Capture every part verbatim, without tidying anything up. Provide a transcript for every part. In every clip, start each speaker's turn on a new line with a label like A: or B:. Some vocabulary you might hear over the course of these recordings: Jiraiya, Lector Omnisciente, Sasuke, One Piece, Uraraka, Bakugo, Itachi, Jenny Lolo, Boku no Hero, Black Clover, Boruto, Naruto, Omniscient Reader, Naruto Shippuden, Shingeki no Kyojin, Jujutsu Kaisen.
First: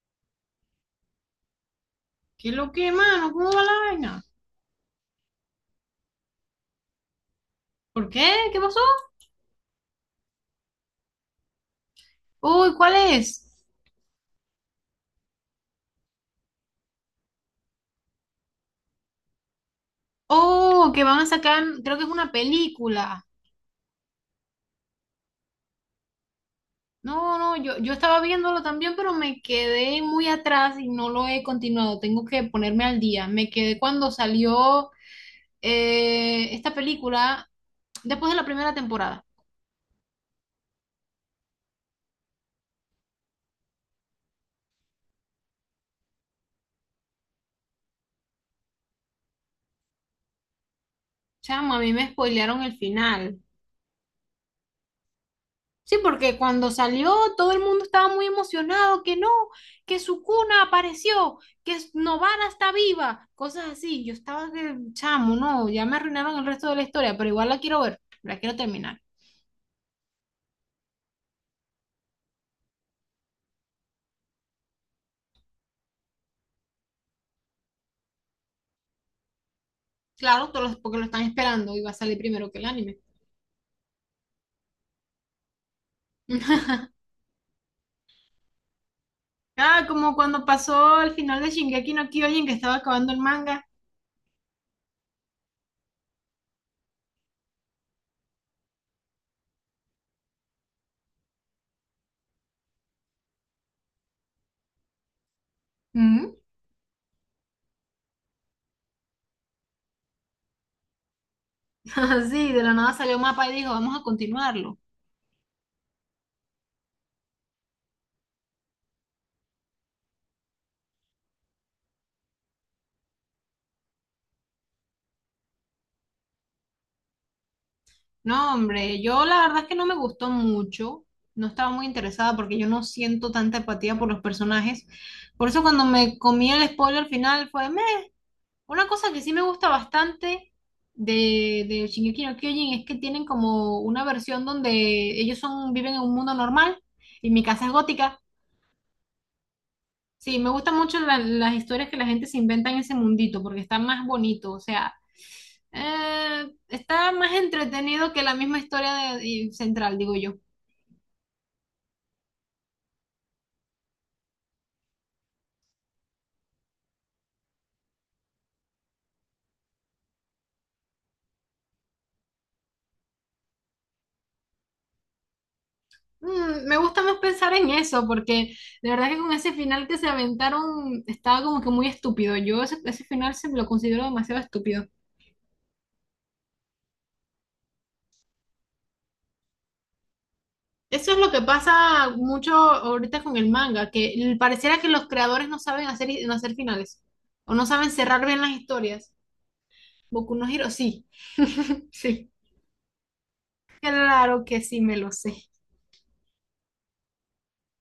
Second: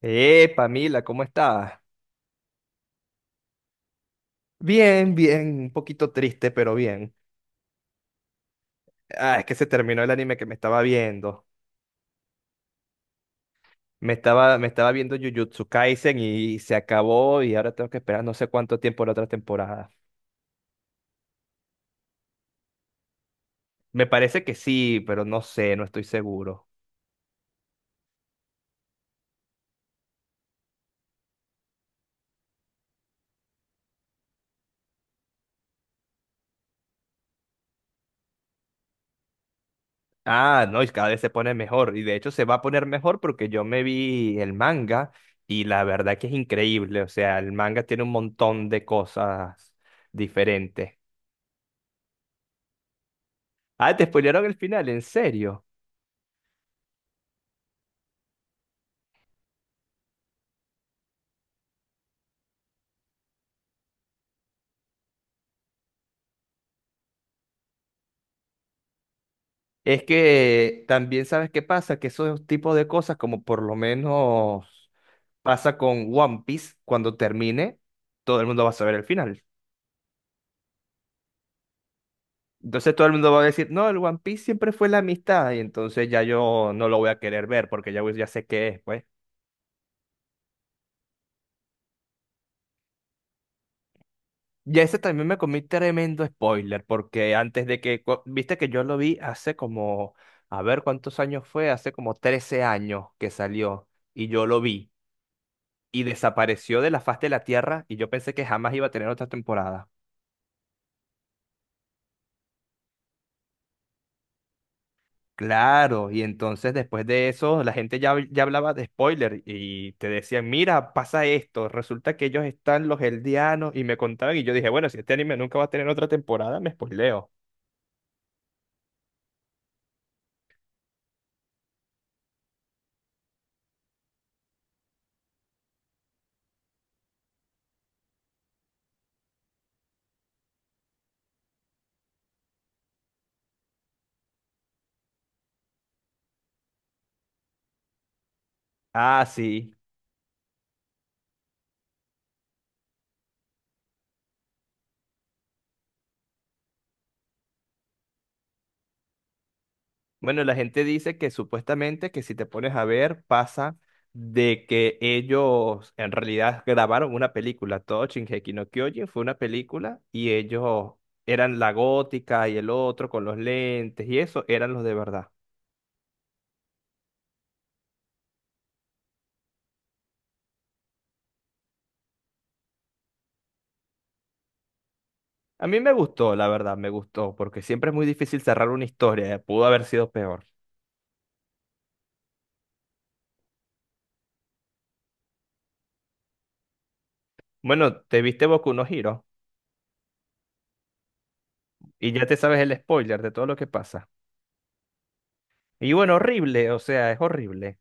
A: Eh, Pamila, ¿cómo estás?
B: ¿Qué lo que, mano? ¿Cómo va la vaina?
A: Bien, bien, un poquito triste, pero bien.
B: ¿Por qué? ¿Qué pasó?
A: Ah, es que se terminó el anime que me estaba viendo.
B: Uy, ¿cuál es?
A: Me estaba, me estaba viendo Jujutsu Kaisen y se acabó y ahora tengo que esperar no sé cuánto tiempo la otra temporada.
B: Oh, que van a sacar, creo que es una película.
A: Me parece que sí, pero no sé, no estoy seguro.
B: No, no, yo, yo estaba viéndolo también, pero me quedé muy atrás y no lo he continuado. Tengo que ponerme al día. Me quedé cuando salió eh, esta película después de la primera temporada.
A: Ah, no, y cada vez se pone mejor. Y de hecho se va a poner mejor porque yo me vi el manga y la verdad que es increíble. O sea, el manga tiene un montón de cosas diferentes.
B: O sea, a mí me spoilearon el final.
A: Ah, te spoilearon el final, ¿en serio?
B: Sí, porque cuando salió todo el mundo estaba muy emocionado, que no, que su cuna apareció, que s- Novara está viva, cosas así. Yo estaba que, chamo, no, ya me arruinaron el resto de la historia, pero igual la quiero ver, la quiero terminar.
A: Es que también sabes qué pasa, que esos tipos de cosas, como por lo menos pasa con One Piece, cuando termine, todo el mundo va a saber el final.
B: Claro, todos los- porque lo están esperando y va a salir primero que el
A: Entonces
B: anime.
A: todo el mundo va a decir, no, el One Piece siempre fue la amistad, y entonces ya yo no lo voy a querer ver, porque ya, voy- ya sé qué es, pues.
B: Ah, como cuando pasó el final de Shingeki no Kyojin que estaba acabando el manga.
A: Y ese también me comí tremendo spoiler, porque antes de que, cu- viste que yo lo vi hace como, a ver cuántos años fue, hace como trece años que salió, y yo lo vi y
B: Ujú.
A: desapareció de la faz de la Tierra y yo pensé que jamás iba a tener otra temporada.
B: Así, de la nada salió mapa y dijo, vamos a continuarlo.
A: Claro, y entonces después de eso la gente ya, ya hablaba de spoiler y te decían, mira, pasa esto, resulta que ellos están los Eldianos y me contaban y yo dije, bueno, si este anime nunca va a tener otra temporada, me spoileo.
B: No, hombre, yo la verdad es que no me gustó mucho, no estaba muy interesada porque yo no siento tanta empatía por los personajes. Por eso cuando me comí el spoiler final fue "Meh". Una cosa que sí me gusta bastante de, de Shingeki no Kyojin es que tienen como una versión donde ellos son, viven en un mundo normal y mi casa es gótica.
A: Ah, sí.
B: Sí, me gustan mucho la- las historias que la gente se inventa en ese mundito porque está más bonito, o sea, eh, está más entretenido que la misma historia de- y central, digo yo.
A: Bueno, la gente dice que supuestamente que si te pones a ver pasa de que ellos en realidad grabaron una película. Todo Shingeki no Kyojin fue una película y ellos eran la gótica y el otro con los lentes y eso eran los de verdad.
B: Mm, me gusta más pensar en eso, porque de verdad que con ese final que se aventaron estaba como que muy estúpido. Yo ese, ese final se lo considero demasiado estúpido.
A: A mí me gustó, la verdad, me gustó, porque siempre es muy difícil cerrar una historia, eh, Pudo haber sido peor.
B: Eso es lo que pasa mucho ahorita con el manga, que l- pareciera que los creadores no saben hacer, no hacer finales, o no saben
A: Bueno, te
B: cerrar bien
A: viste
B: las
A: Boku no
B: historias.
A: Hero
B: Boku no Hero, sí.
A: y ya
B: Sí.
A: te sabes el spoiler de todo lo que pasa.
B: Claro que sí, me lo sé.
A: Y bueno, horrible, o sea, es horrible.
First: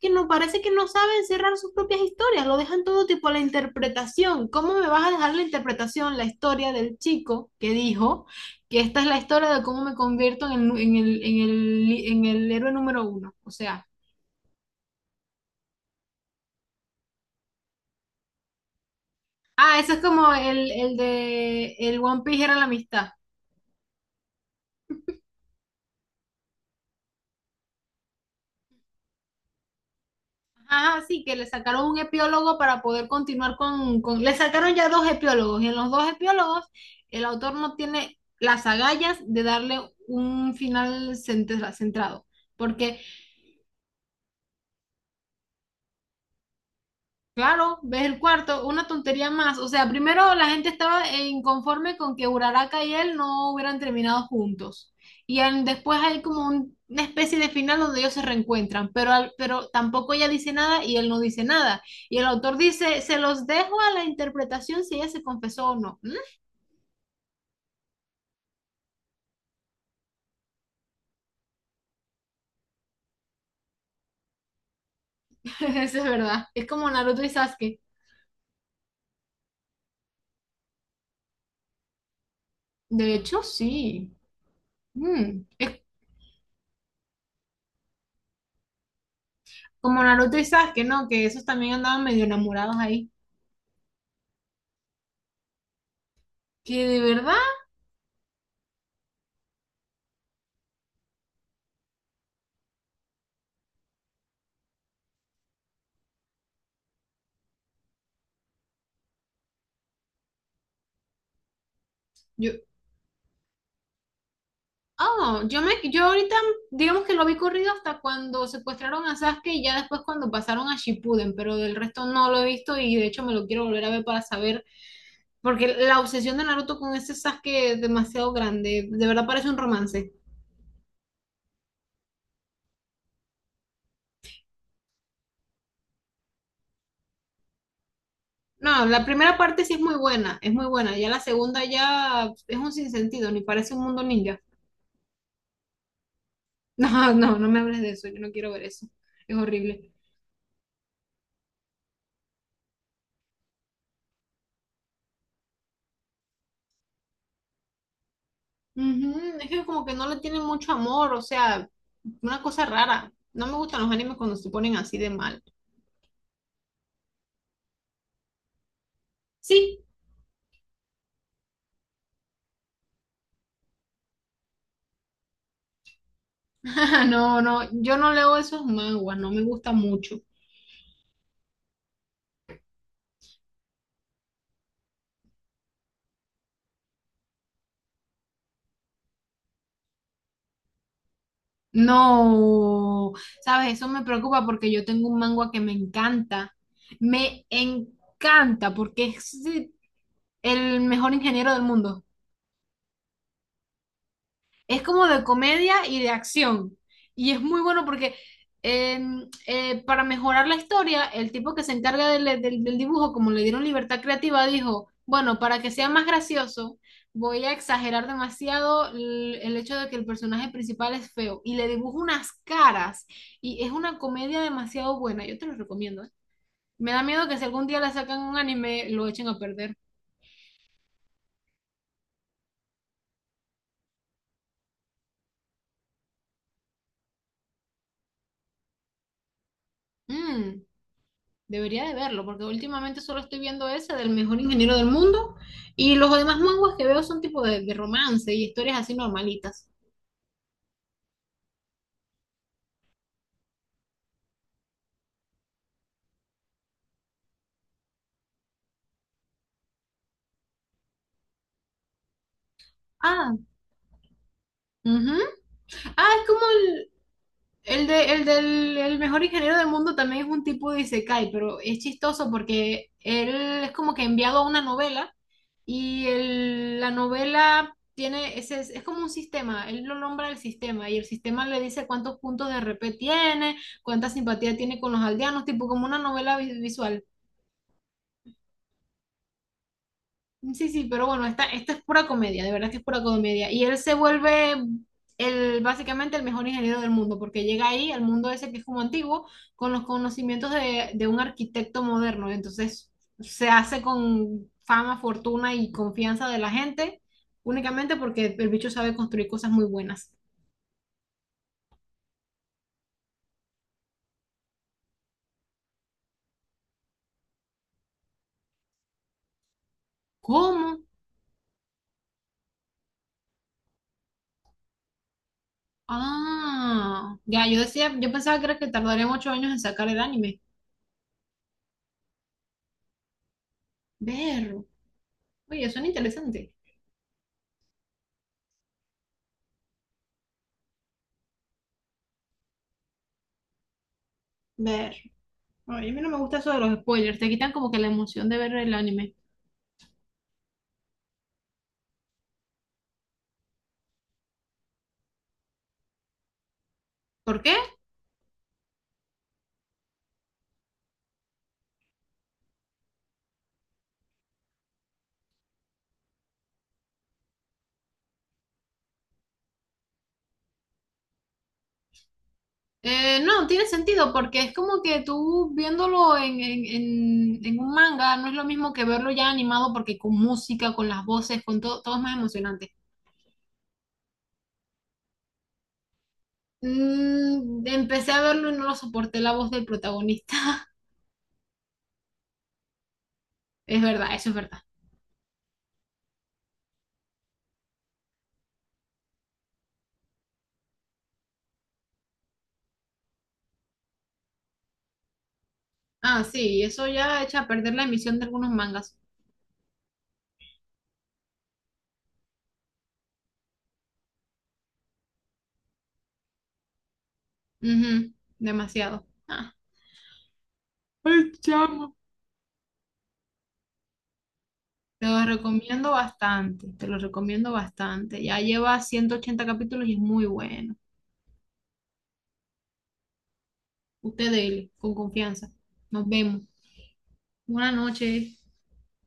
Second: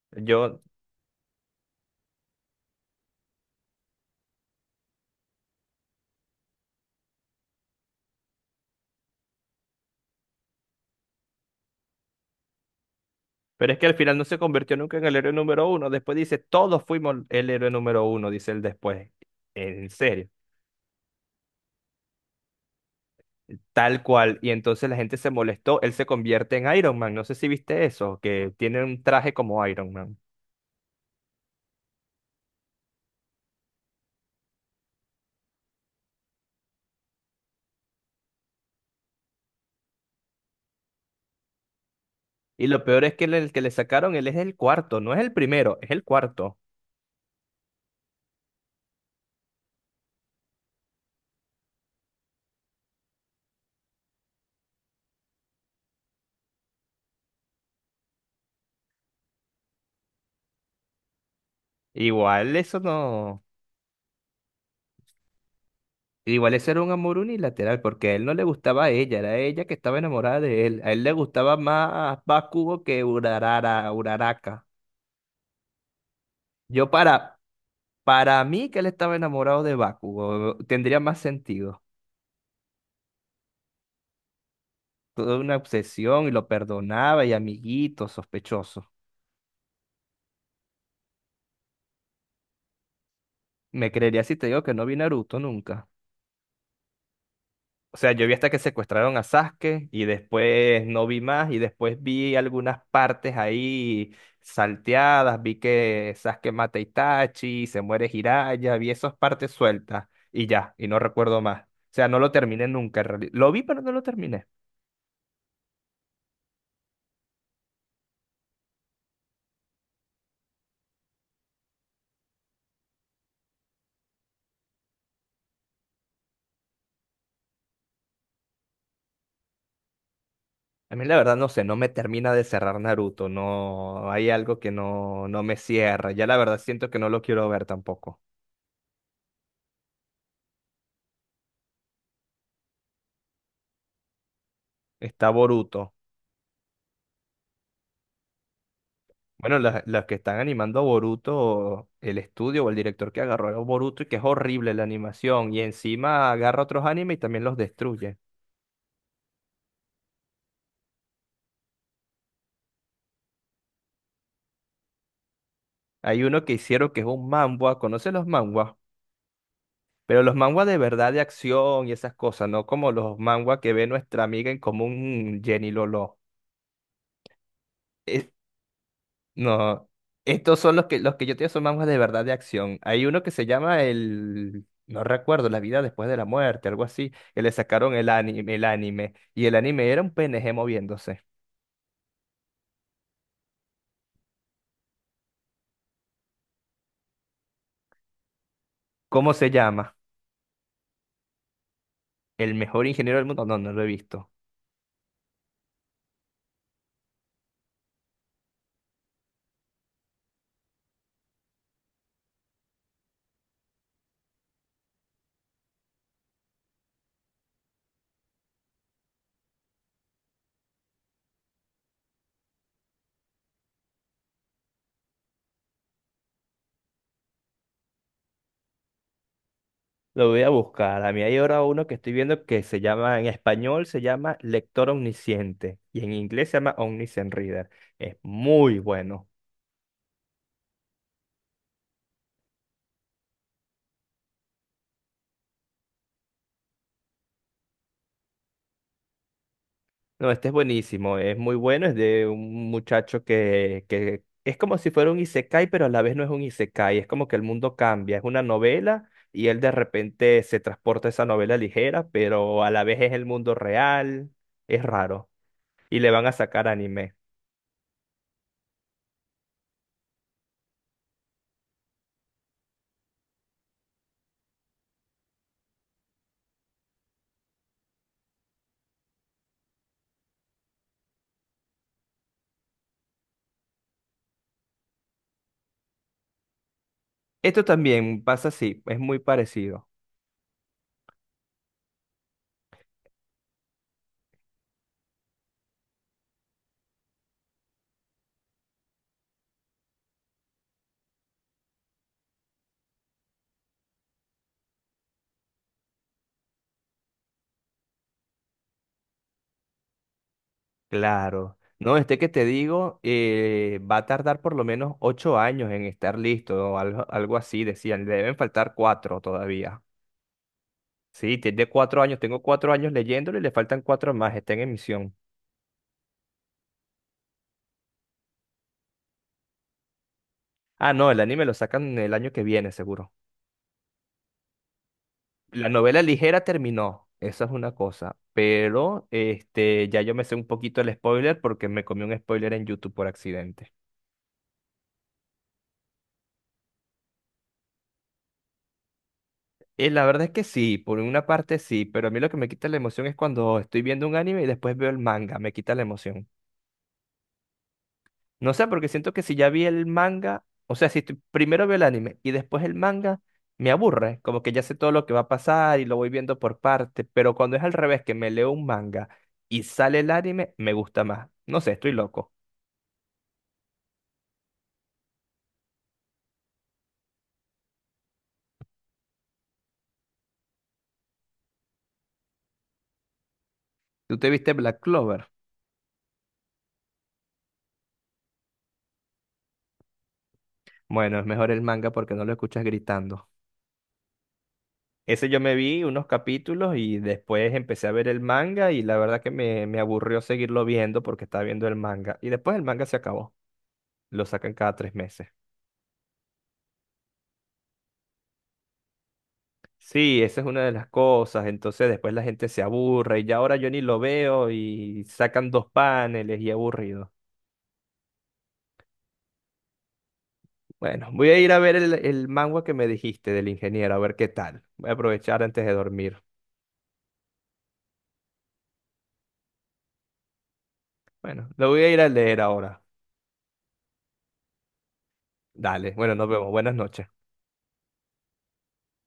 B: Que no parece
A: Yo
B: que no saben cerrar sus propias historias, lo dejan todo tipo a la interpretación. ¿Cómo me vas a dejar la interpretación, la historia del chico que dijo que esta es la historia de cómo me convierto en el, en el, en el, en el héroe número uno? O
A: pero es que
B: sea,
A: al final no se convirtió nunca en el héroe número uno. Después dice, todos fuimos el héroe número uno, dice él después.
B: ah,
A: En
B: eso es
A: serio,
B: como el, el de el One Piece era la amistad.
A: tal cual. Y entonces la gente se molestó. Él se convierte en Iron Man. No sé si viste eso, que tiene un traje como Iron Man.
B: Ah, sí, que le sacaron un epiólogo para poder continuar con, con- Le sacaron ya dos epiólogos y en los dos epiólogos el autor no tiene las agallas de darle un final centra- centrado,
A: Y lo
B: porque
A: peor es que el, el que le sacaron, él es el cuarto, no es el primero, es el cuarto.
B: claro, ves el cuarto, una tontería más. O sea, primero la gente estaba eh, inconforme con que Uraraka y él no hubieran terminado juntos. Y en- después hay como un- una especie de final donde ellos se reencuentran, pero, al- pero tampoco ella dice nada y él no dice nada. Y el
A: Igual
B: autor
A: eso
B: dice, se
A: no.
B: los dejo a la interpretación si ella se confesó o no. ¿Mm?
A: Igual eso era un amor unilateral, porque a él no le gustaba a ella, era ella que estaba enamorada de él. A él le gustaba más Bakugo que Urarara, Uraraka.
B: Eso es verdad. Es
A: Yo
B: como Naruto y
A: para,
B: Sasuke.
A: Para mí que él estaba enamorado de Bakugo, tendría más sentido.
B: De hecho, sí.
A: Toda
B: Mm.
A: una
B: Es
A: obsesión y lo perdonaba y amiguito, sospechoso.
B: como Naruto y Sasuke, ¿no? Que esos también andaban medio enamorados ahí.
A: Me creería si te digo que no vi Naruto nunca.
B: Que de verdad...
A: O sea, yo vi hasta que secuestraron a Sasuke y después no vi más y después vi algunas partes ahí salteadas, vi que Sasuke mata a Itachi, se muere Jiraiya, vi esas partes sueltas y ya, y no recuerdo más. O sea, no lo
B: Yo,
A: terminé nunca en realidad. Lo vi, pero no lo terminé.
B: Oh, yo me, yo ahorita digamos que lo vi corrido hasta cuando secuestraron a Sasuke y ya después cuando pasaron a Shippuden, pero del resto no lo he visto y de hecho me lo quiero volver a ver para saber, porque la obsesión de Naruto con ese Sasuke es demasiado grande, de verdad parece un romance.
A: A mí la verdad no sé, no me termina de cerrar Naruto, no hay algo que no, no me cierra. Ya la verdad siento que no lo quiero ver tampoco.
B: No, la primera parte sí es muy buena, es muy buena, ya la segunda ya es un sinsentido, ni parece un mundo ninja.
A: Está Boruto.
B: No, no, no me hables de eso, yo no quiero ver eso, es
A: Bueno, la-
B: horrible.
A: las que están animando a Boruto, el estudio o el director que agarró a Boruto y que es horrible la animación y encima agarra otros animes y también los destruye.
B: Ujú. Es que como que no le tienen mucho amor, o sea, una cosa rara. No me gustan los animes cuando se ponen así de mal.
A: Hay uno que hicieron que es un manhwa, ¿conoce los manhwas?
B: Sí,
A: Pero los manhwa de verdad de acción y esas cosas, no como los manhwa que ve nuestra amiga en común Jenny Lolo.
B: no, no, yo no leo esos manguas, no me gusta
A: No,
B: mucho.
A: estos son los que, los que yo te digo son mangas de verdad de acción. Hay uno que se llama el, no recuerdo, La vida después de la muerte, algo así, que le sacaron el anime, el anime, y el anime era un P N G moviéndose.
B: No, sabes, eso me preocupa porque yo tengo un mangua que me encanta, me encanta porque
A: ¿Cómo
B: es
A: se llama?
B: el mejor ingeniero del mundo.
A: El mejor ingeniero del mundo. No, no lo he visto.
B: Es como de comedia y de acción. Y es muy bueno porque em, eh, para mejorar la historia, el tipo que se encarga del, del- del dibujo, como le dieron libertad creativa, dijo, bueno, para que sea más gracioso, voy a exagerar demasiado el, el hecho de que el personaje principal es feo. Y le dibujo unas caras. Y es una comedia demasiado buena. Yo te lo recomiendo, ¿eh? Me da miedo que si algún día le sacan un anime, lo echen a perder.
A: Lo voy a buscar. A mí hay ahora uno que estoy viendo que se llama, en español se llama Lector Omnisciente, y en inglés se llama Omniscient Reader. Es muy bueno.
B: Mm. Debería de verlo, porque últimamente solo estoy viendo ese del mejor ingeniero del mundo y los demás manguas que veo son tipo de, de romance y historias así normalitas.
A: No, este es buenísimo, es muy bueno, es de un muchacho que, que es como si fuera un isekai, pero a la vez no es un isekai, es como que el mundo cambia, es una novela y él de repente se transporta a esa novela ligera, pero a la vez es el
B: Ah.
A: mundo real, es
B: Ujú.
A: raro, y
B: Ah,
A: le van
B: es
A: a
B: como
A: sacar anime.
B: El, de, el del el mejor ingeniero del mundo también es un tipo de isekai, pero es chistoso porque él es como que enviado a una novela y el- la novela tiene, ese, es como un sistema, él lo nombra el sistema y el sistema le dice cuántos puntos de R P tiene, cuánta simpatía tiene con los aldeanos, tipo como una novela vi- visual.
A: Esto también pasa así, es muy parecido.
B: Sí, sí, pero bueno, esta, esta es pura comedia, de verdad que es pura comedia. Y él se vuelve el, básicamente el mejor ingeniero del mundo, porque llega ahí al mundo ese que es como antiguo, con los conocimientos de, de un arquitecto moderno. Entonces se hace con fama, fortuna y confianza de la gente, únicamente porque el bicho sabe construir cosas muy buenas.
A: Claro. No, este que te digo eh, va a tardar por lo menos ocho años en estar listo, o algo, algo así decían. Le deben faltar cuatro todavía.
B: ¿Cómo?
A: Sí, tiene cuatro años. Tengo cuatro años leyéndolo y le faltan cuatro más. Está en emisión.
B: Ah, ya, yo decía, yo pensaba que era que tardarían ocho años en sacar el anime.
A: Ah, no, el anime lo sacan el año que viene, seguro.
B: Ver,
A: La
B: oye, suena
A: novela ligera
B: interesante.
A: terminó. Esa es una cosa. Pero este, ya yo me sé un poquito el spoiler porque me comí un spoiler en YouTube por accidente.
B: Ver. Ay, a mí no me gusta eso de los spoilers, te quitan como que la emoción de ver el anime.
A: Y la verdad es que sí, por una parte sí, pero a mí lo que me quita la emoción es cuando estoy viendo un anime y después veo el manga, me quita la emoción.
B: ¿Por qué?
A: No sé, porque siento que si ya vi el manga, o sea, si estoy- primero veo el anime y después el manga, me aburre, como que ya sé todo lo que va a pasar y lo voy viendo por parte, pero cuando es al revés, que me leo un manga y sale el anime, me gusta más. No sé, estoy loco.
B: Eh, no, tiene sentido, porque es como que tú viéndolo en, en, en- en un manga no es lo mismo que verlo ya animado, porque con música, con las voces, con todo, todo es más emocionante.
A: ¿Tú te viste Black Clover?
B: Mm, empecé a verlo y no lo soporté la voz del protagonista.
A: Bueno, es mejor el manga porque no lo escuchas gritando.
B: Es verdad, eso es verdad.
A: Ese yo me vi unos capítulos y después empecé a ver el manga y la verdad que me, me aburrió seguirlo viendo porque estaba viendo el manga. Y después el manga se acabó. Lo sacan cada tres meses.
B: Ah, sí, eso ya echa a perder la emisión de algunos mangas.
A: Sí, esa es una de las cosas. Entonces después la gente se aburre y ya ahora yo ni lo veo y sacan dos paneles y aburrido.
B: Ujú, demasiado. Ah.
A: Bueno, voy a ir a ver el, el manga que me dijiste del ingeniero, a ver qué tal. Voy a
B: Te lo
A: aprovechar antes de
B: recomiendo
A: dormir.
B: bastante, te lo recomiendo bastante. Ya lleva ciento ochenta capítulos y es muy bueno.
A: Bueno, lo voy a ir a leer ahora.
B: Usted dele, con confianza.
A: Dale,
B: Nos
A: bueno, nos
B: vemos.
A: vemos. Buenas noches.
B: Buenas noches.